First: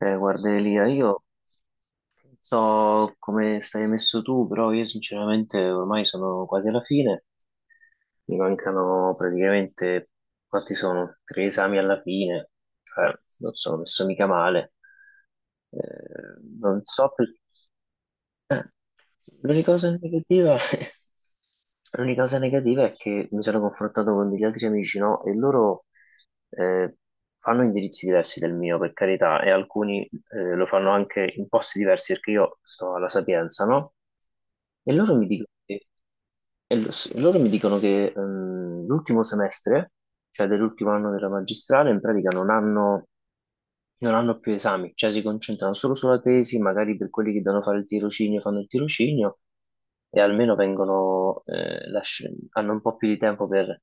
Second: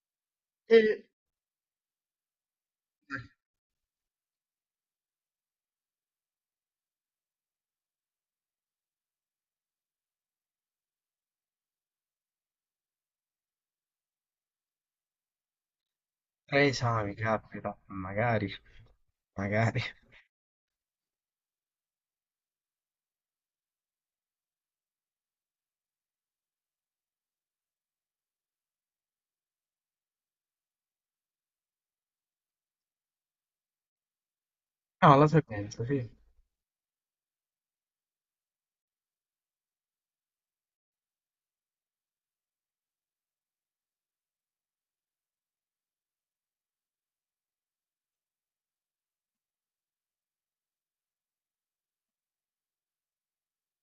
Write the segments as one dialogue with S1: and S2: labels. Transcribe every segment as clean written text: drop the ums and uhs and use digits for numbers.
S1: Guardelia,
S2: Mh.
S1: io non so come stai messo tu, però io sinceramente ormai sono quasi alla fine, mi mancano praticamente, quanti sono? Tre esami alla fine, cioè non sono messo mica male. Eh,
S2: Tre
S1: non so
S2: esami,
S1: più.
S2: caspita, magari,
S1: Eh, l'unica
S2: magari.
S1: cosa negativa. L'unica cosa negativa è che mi sono confrontato con degli altri amici, no? E loro eh, fanno indirizzi diversi del mio, per carità, e alcuni lo fanno anche in posti diversi perché io sto alla Sapienza, no? E loro
S2: No,
S1: mi
S2: la
S1: dicono
S2: sequenza,
S1: che,
S2: sì. Un
S1: loro mi dicono che l'ultimo semestre, cioè dell'ultimo anno della magistrale, in pratica non hanno più esami, cioè si concentrano solo sulla tesi, magari per quelli che devono fare il tirocinio fanno il tirocinio e almeno vengono, hanno un po' più di tempo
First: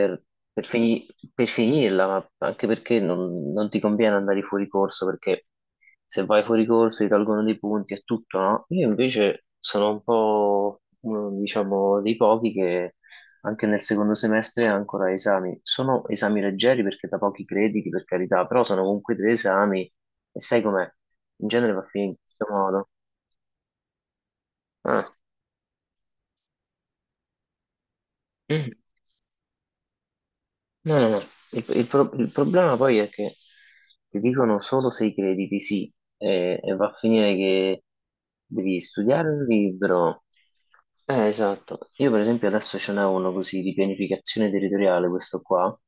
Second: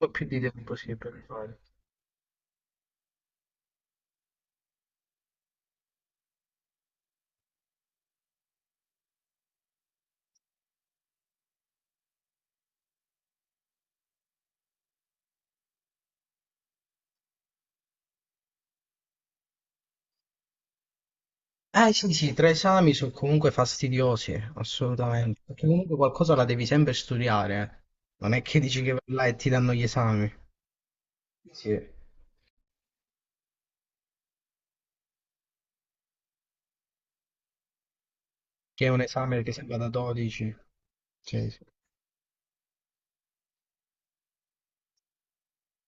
S2: po' più di
S1: per
S2: tempo, sì,
S1: fini-
S2: per
S1: per
S2: fare.
S1: finirla, ma anche perché non ti conviene andare fuori corso, perché se vai fuori corso ti tolgono dei punti e tutto, no? Io invece sono un po', uno, diciamo, dei pochi che anche nel secondo semestre ha ancora esami. Sono esami leggeri perché da pochi crediti, per carità, però sono comunque due esami e sai com'è? In genere va
S2: Eh
S1: finito
S2: sì,
S1: in
S2: sì, tre
S1: questo modo.
S2: esami sono comunque fastidiosi,
S1: Ah.
S2: assolutamente, perché comunque qualcosa la devi sempre studiare. Non è che dici che vai là e ti danno gli esami.
S1: No, no, no. Il,
S2: Sì.
S1: il pro- il problema poi è che ti dicono solo se i crediti, sì, e va a finire che devi
S2: Che è un
S1: studiare un
S2: esame che si va da
S1: libro.
S2: 12. Sì, sì,
S1: Esatto. Io per esempio adesso ce n'è uno così di pianificazione territoriale, questo qua.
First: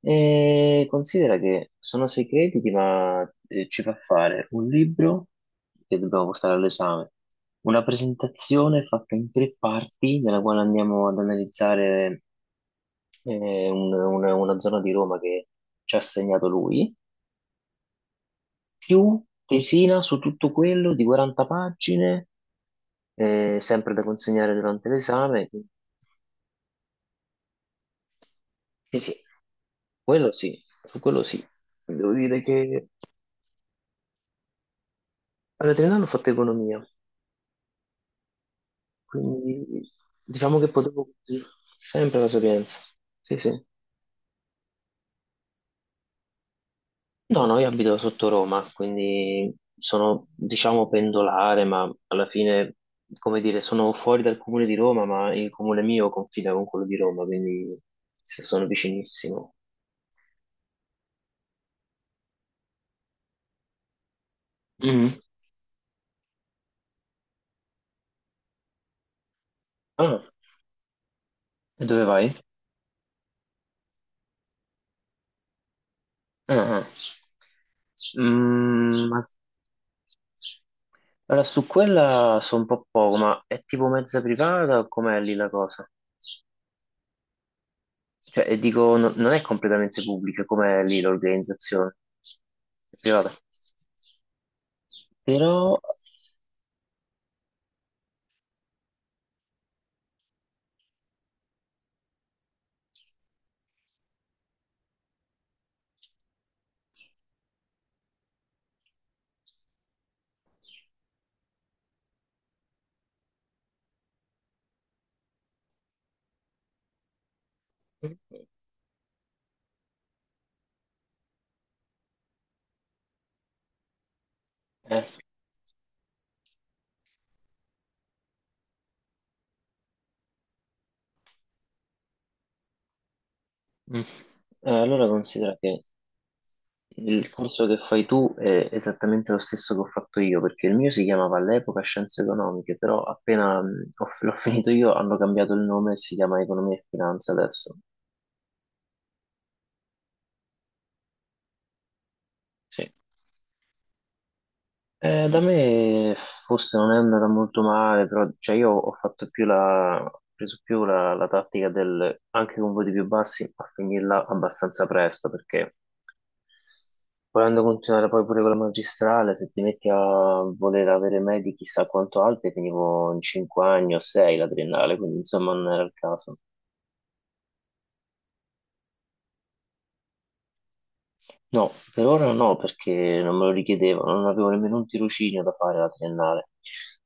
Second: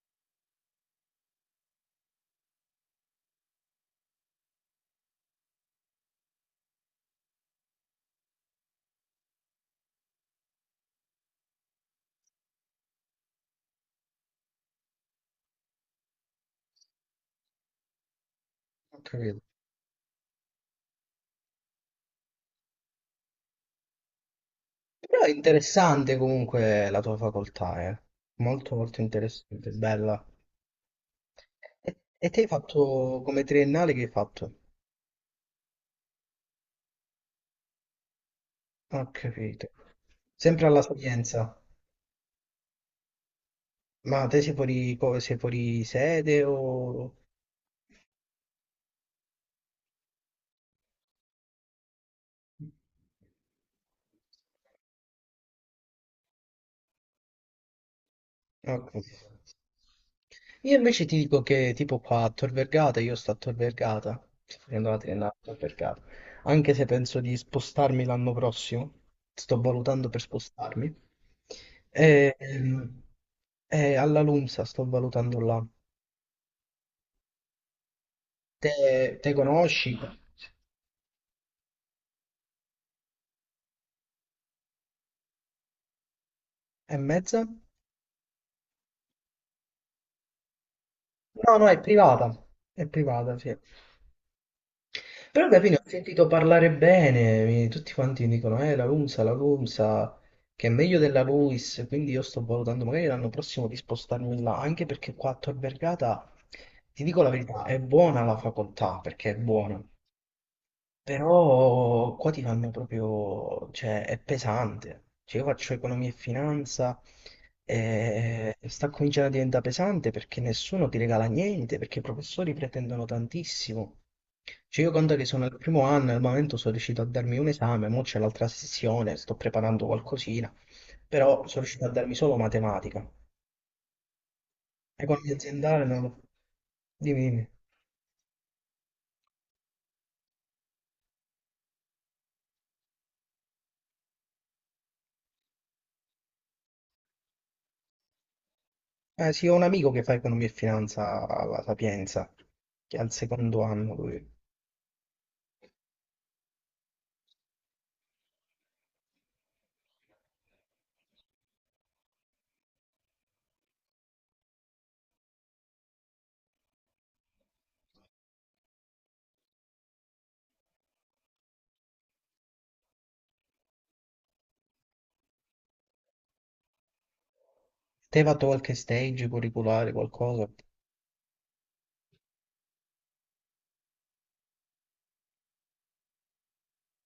S1: E considera che sono sei crediti, ma ci fa fare un libro che dobbiamo portare all'esame, una presentazione fatta in tre parti, nella quale andiamo ad analizzare una zona di Roma che ci ha assegnato lui,
S2: ho
S1: più
S2: capito.
S1: tesina su tutto quello di 40 pagine, sempre da consegnare durante
S2: Però è
S1: l'esame.
S2: interessante comunque la tua facoltà, eh. Molto
S1: Sì,
S2: molto
S1: sì,
S2: interessante, bella.
S1: quello sì, su quello sì.
S2: E,
S1: Devo
S2: e te
S1: dire
S2: hai
S1: che
S2: fatto come triennale, che hai fatto?
S1: Ad Adriano ho fatto economia,
S2: Ho capito.
S1: quindi diciamo
S2: Sempre
S1: che
S2: alla
S1: potevo
S2: Sapienza.
S1: sempre la Sapienza. Sì, sì.
S2: Ma te sei fuori, sei fuori sede o... Ho
S1: No, no, io abito sotto Roma, quindi sono, diciamo, pendolare, ma alla fine, come dire, sono fuori dal comune di Roma, ma il comune mio confina con quello di Roma, quindi sì, sono
S2: capito.
S1: vicinissimo.
S2: Io invece ti dico che tipo qua a Tor Vergata, io sto a Tor Vergata, sto facendo la
S1: Mhm.
S2: triennale a Tor Vergata, anche se penso di spostarmi l'anno prossimo, sto valutando per
S1: Ah,
S2: spostarmi,
S1: e dove vai?
S2: e, ehm, e alla LUMSA sto valutando là.
S1: Ah,
S2: Te,
S1: mm, ma
S2: te
S1: s-
S2: conosci?
S1: allora su quella so un po' poco, ma è tipo mezza privata o com'è lì la cosa?
S2: E mezza?
S1: Cioè, e dico, non è completamente pubblica, com'è lì
S2: No, no,
S1: l'organizzazione?
S2: è
S1: È privata.
S2: privata, sì. Però capito,
S1: Però,
S2: ho sentito parlare bene, tutti quanti mi dicono, la LUMSA, che è meglio della LUIS, quindi io sto valutando magari l'anno prossimo di spostarmi là, anche perché qua a Tor Vergata, ti dico la verità, è buona la facoltà, perché è buona, però qua ti fanno proprio, cioè è pesante. Cioè, io faccio economia e finanza e sta cominciando a diventare pesante perché nessuno ti regala niente, perché i professori pretendono tantissimo. Cioè, io
S1: eh,
S2: conto che sono al primo anno, al momento sono riuscito a darmi un esame, mo c'è l'altra sessione, sto preparando qualcosina, però sono riuscito a darmi solo matematica.
S1: mm, allora
S2: Economia
S1: considera che
S2: aziendale non lo... Dimmi,
S1: il
S2: dimmi.
S1: corso che fai tu è esattamente lo stesso che ho fatto io, perché il mio si chiamava all'epoca Scienze Economiche, però appena l'ho finito io hanno cambiato il nome e si chiama Economia e Finanza adesso.
S2: Eh sì, ho un amico che fa economia e finanza alla Sapienza,
S1: Sì.
S2: che è al secondo anno lui.
S1: Da me forse non è andata molto male, però cioè, io ho preso più la tattica del anche con voti più bassi a finirla abbastanza presto, perché volendo continuare poi pure con la magistrale, se ti metti a voler avere medie chissà quanto alte, finivo in 5 anni o 6 la triennale, quindi insomma non era il caso.
S2: Te hai fatto qualche stage curriculare, qualcosa?
S1: No, per ora no, perché non me lo richiedevano, non avevo nemmeno un tirocinio da fare alla triennale.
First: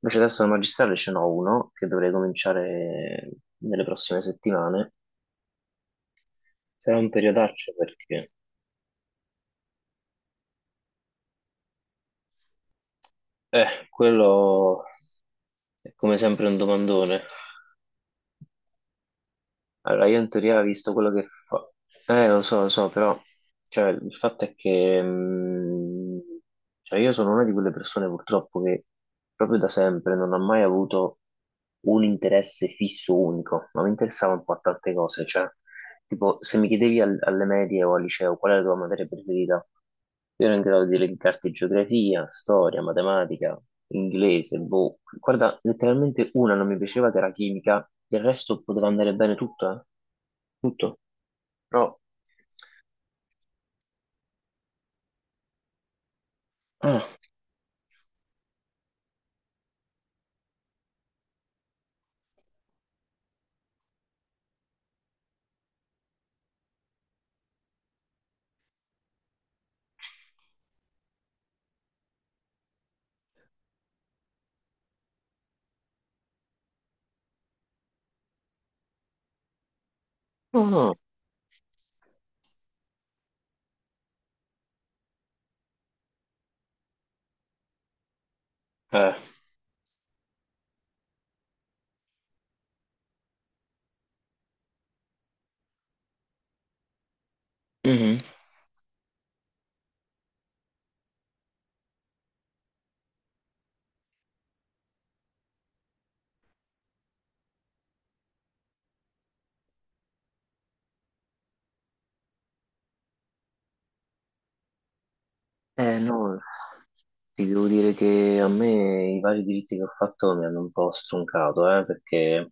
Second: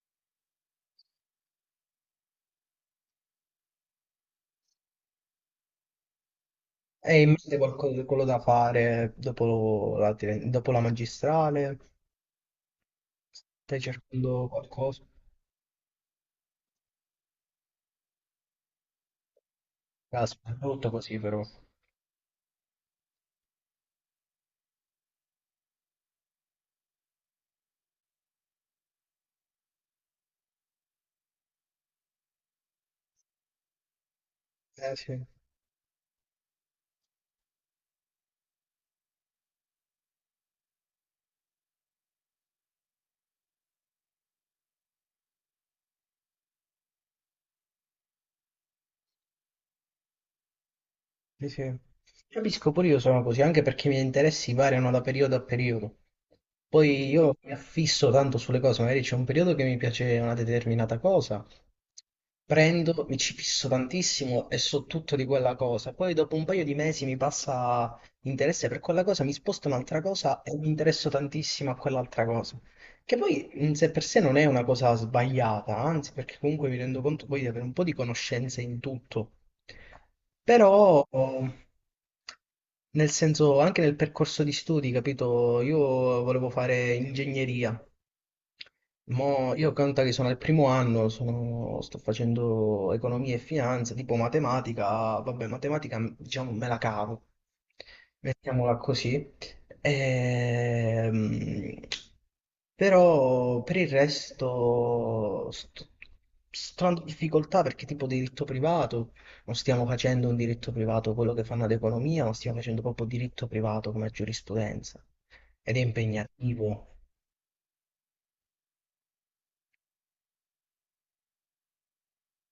S1: Invece adesso al magistrale ce n'ho uno che dovrei cominciare nelle prossime settimane. Sarà un
S2: E in mente
S1: periodaccio
S2: qualcosa, quello
S1: perché,
S2: da fare dopo la, dopo la magistrale? Stai cercando
S1: quello
S2: qualcosa?
S1: è come sempre un domandone. Allora, io in
S2: Caspita, è
S1: teoria ho
S2: brutto
S1: visto quello
S2: così
S1: che
S2: però.
S1: fa. Lo so, però cioè, il fatto è che cioè, io sono una di quelle persone purtroppo che proprio da sempre non ha mai avuto un interesse fisso unico, ma mi interessava un po' a tante
S2: Eh sì.
S1: cose, cioè tipo, se mi chiedevi alle medie o al liceo qual è la tua materia preferita, io ero in grado di elencarti geografia, storia, matematica, inglese, boh. Guarda, letteralmente una non mi piaceva che era chimica, il resto poteva andare bene tutto, eh? Tutto.
S2: Sì, sì.
S1: Però.
S2: Capisco, pure io sono così, anche perché i miei interessi variano da periodo a periodo.
S1: Ah,
S2: Poi io mi affisso tanto sulle cose, magari c'è un periodo che mi piace una determinata cosa, prendo, mi ci fisso tantissimo e so tutto di quella cosa. Poi dopo un paio di mesi mi passa interesse per quella cosa, mi sposto un'altra cosa e mi interesso tantissimo a quell'altra cosa. Che poi in sé per sé non è una cosa sbagliata, anzi, perché comunque mi rendo conto poi di avere un po' di conoscenze in tutto.
S1: no, no.
S2: Però, nel senso, anche nel percorso di studi, capito? Io volevo fare ingegneria.
S1: Eh,
S2: Mo io conta che sono al primo anno, sto facendo economia e finanza, tipo matematica, vabbè, matematica diciamo me la cavo,
S1: mhm.
S2: mettiamola così. Ehm, Però per il resto sto, sto in difficoltà perché tipo diritto privato, non stiamo facendo un diritto privato quello che fanno ad economia, ma stiamo facendo proprio diritto privato come giurisprudenza ed è
S1: No,
S2: impegnativo.
S1: ti devo dire che a me i vari diritti che ho fatto mi hanno un po' stroncato, perché.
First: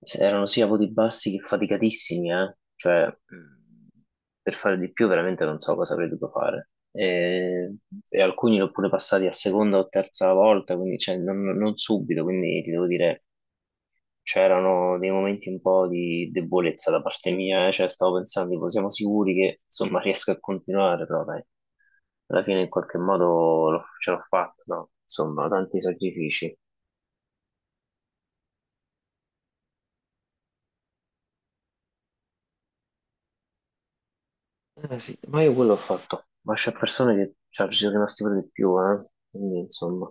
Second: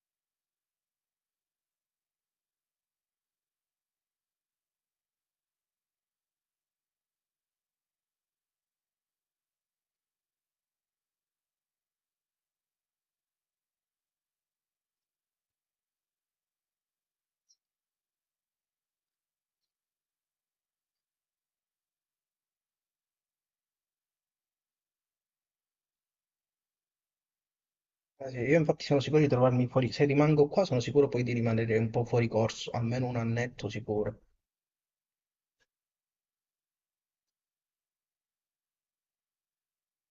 S1: Erano sia voti bassi che faticatissimi, eh. Cioè, per fare di più veramente non so cosa avrei dovuto fare. E, alcuni l'ho pure passati a seconda o terza volta, quindi cioè, non subito, quindi ti devo dire, c'erano dei momenti un po' di debolezza da parte mia, eh. Cioè, stavo pensando, tipo, siamo sicuri che insomma riesco a continuare, però dai, alla fine in qualche modo ce l'ho fatta, no? Insomma, tanti sacrifici.
S2: Eh sì, io infatti sono sicuro di trovarmi fuori, se rimango qua sono sicuro poi di rimanere un po' fuori corso, almeno un annetto sicuro,
S1: Sì, ma io quello ho fatto, ma c'è persone che cioè, ci sono rimasti per di più, eh? Quindi insomma.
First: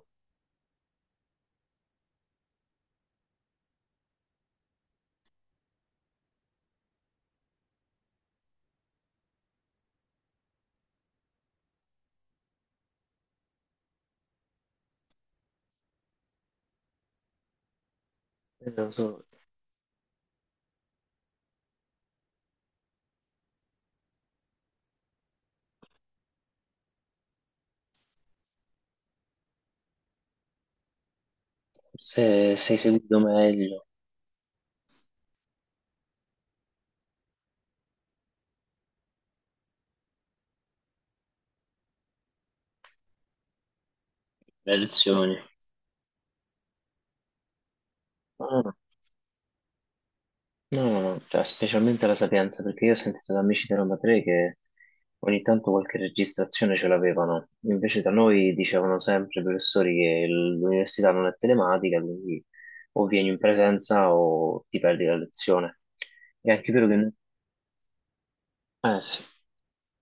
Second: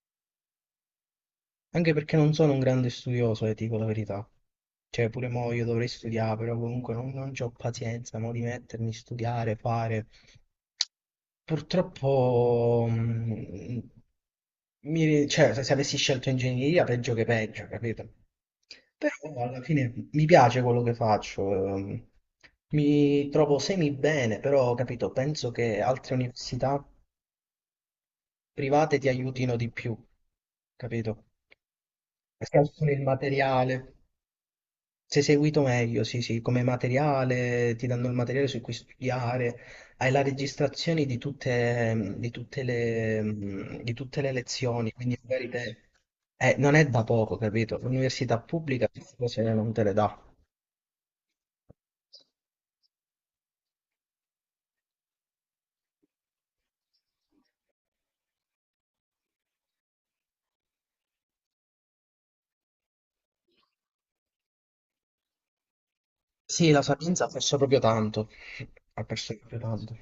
S2: anche perché non sono un grande studioso, dico la verità. Cioè, pure mo' io dovrei studiare, però comunque non, non c'ho pazienza, mo' di mettermi a studiare, fare. Purtroppo, cioè, se avessi scelto ingegneria, peggio che peggio, capito?
S1: Lo
S2: Però
S1: so.
S2: alla fine mi piace quello che faccio, mi trovo semi bene, però, capito, penso che altre università private ti aiutino di più, capito?
S1: Forse
S2: Perché
S1: sei
S2: alcune il
S1: seguito meglio
S2: materiale. Sei seguito meglio, sì, sì, come materiale, ti danno il materiale su cui studiare, hai la registrazione di tutte le
S1: le
S2: lezioni, quindi
S1: lezioni.
S2: magari te... non è da poco, capito? L'università
S1: No,
S2: pubblica queste cose non te le dà.
S1: no, no, no, cioè, specialmente la Sapienza, perché io ho sentito da amici di Roma Tre che ogni tanto qualche registrazione ce l'avevano, invece da noi dicevano sempre i professori che l'università non è telematica, quindi o vieni in presenza o ti perdi la lezione. E anche
S2: Sì, la
S1: vero che.
S2: Sapienza ha perso proprio tanto,
S1: Eh
S2: ha
S1: sì,
S2: perso proprio tanto.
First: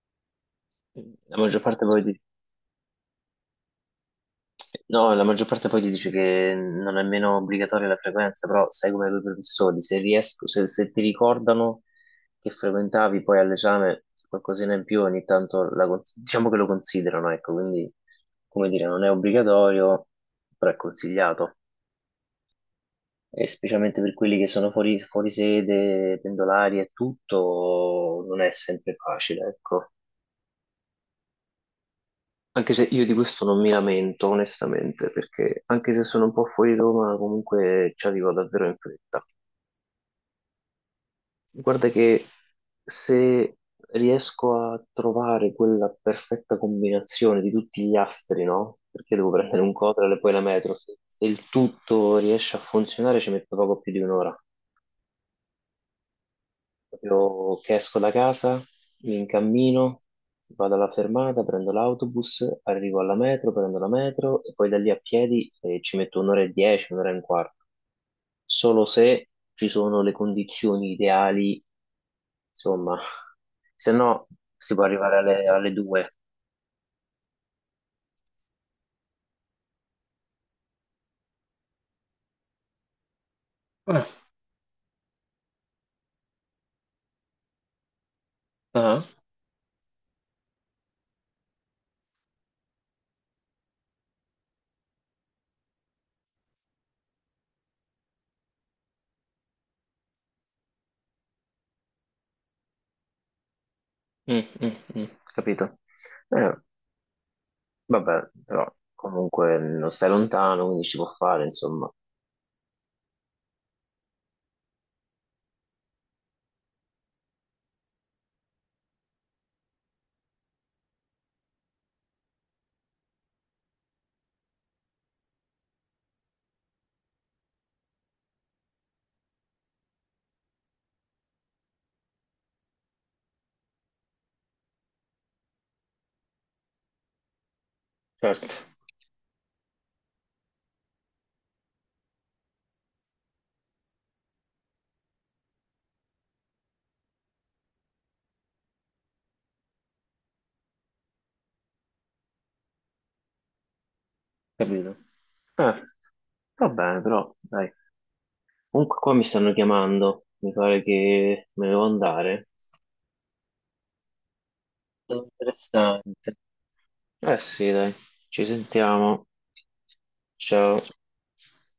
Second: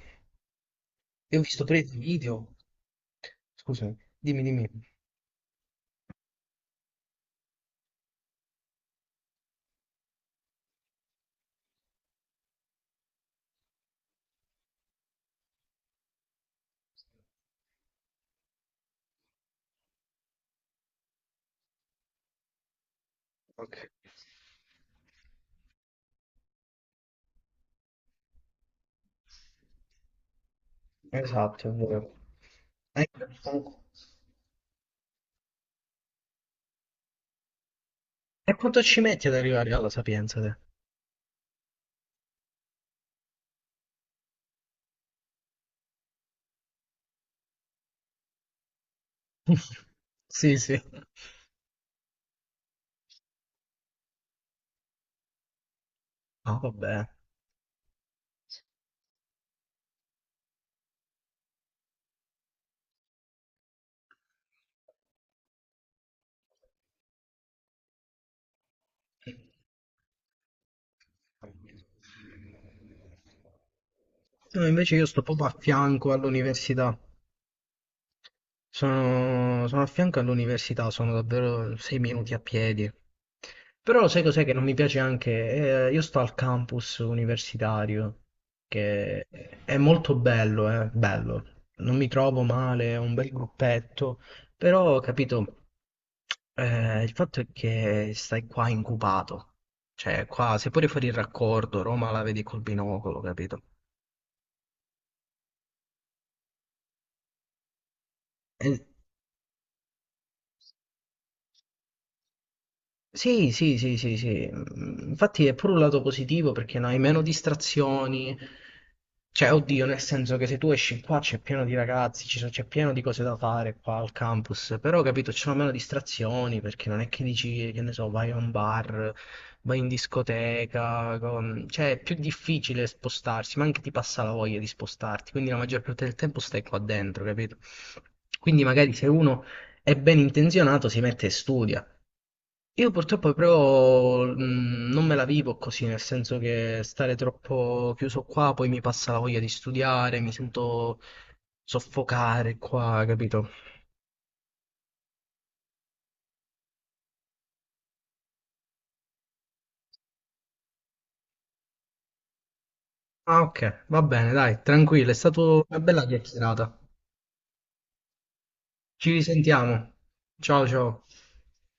S1: la
S2: Io ho
S1: maggior
S2: visto pure
S1: parte
S2: dei
S1: poi, di.
S2: video, scusami, dimmi, dimmi.
S1: No, la maggior parte poi ti dice che non è nemmeno obbligatoria la frequenza, però sai come i professori, se riesco, se ti ricordano che frequentavi poi all'esame qualcosina in più, ogni tanto diciamo che lo considerano, ecco, quindi come dire, non è obbligatorio, però è consigliato. E
S2: Ok.
S1: specialmente per quelli che sono fuori sede, pendolari e tutto, non è sempre facile, ecco.
S2: Esatto, è vero.
S1: Anche se
S2: Eh,
S1: io di questo non mi lamento, onestamente, perché anche se sono un po' fuori Roma, comunque ci arrivo
S2: E
S1: davvero in
S2: quanto ci
S1: fretta.
S2: metti ad arrivare alla Sapienza, te?
S1: Guarda che se riesco a trovare quella perfetta combinazione di tutti gli astri, no? Perché devo prendere un Cotral e poi la
S2: Sì,
S1: metro,
S2: sì.
S1: se il tutto riesce a funzionare ci metto poco più di un'ora.
S2: No? Vabbè.
S1: Proprio che esco da casa, mi incammino, vado alla fermata, prendo l'autobus, arrivo alla metro, prendo la metro e poi da lì a piedi ci metto un'ora e dieci, un'ora e un quarto. Solo se ci sono le condizioni ideali, insomma, se no
S2: No,
S1: si può
S2: invece io
S1: arrivare
S2: sto proprio
S1: alle,
S2: a
S1: alle
S2: fianco
S1: due.
S2: all'università. Sono, sono a fianco all'università, sono davvero sei minuti a piedi.
S1: Eh,
S2: Però sai cos'è che non mi piace anche? Io sto al campus universitario,
S1: Ah,
S2: che è molto bello, bello. Non mi trovo male, è un bel gruppetto, però, capito, il fatto è che stai qua incubato. Cioè, qua, se pure fuori il raccordo, Roma la vedi col binocolo, capito?
S1: mm, mm, mm, capito. Eh, vabbè, però
S2: E
S1: comunque non stai lontano, quindi si può fare, insomma.
S2: sì, sì, sì, sì, sì. Mm, infatti è pure un lato positivo perché non hai meno distrazioni. Cioè, oddio, nel senso che se tu esci qua c'è pieno di ragazzi, c'è pieno di cose da fare qua al campus, però capito, ci sono meno distrazioni perché non è che dici, che ne so, vai a un bar, vai in discoteca, cioè è più difficile spostarsi, ma anche ti passa la voglia di spostarti, quindi la maggior parte del tempo stai qua dentro, capito?
S1: Certo.
S2: Quindi magari se uno è ben intenzionato si mette e studia. Io purtroppo però non me la vivo così, nel senso che stare troppo chiuso qua poi mi passa la voglia di studiare, mi sento soffocare qua, capito?
S1: Capito? Eh, va bene, però, dai. Comunque qua mi stanno chiamando, mi pare che me ne devo andare.
S2: Ah, ok, va bene, dai, tranquillo,
S1: È
S2: è
S1: stato
S2: stata una bella
S1: interessante.
S2: chiacchierata.
S1: Eh sì, dai, ci
S2: Ci
S1: sentiamo.
S2: risentiamo. Ciao,
S1: Ciao.
S2: ciao.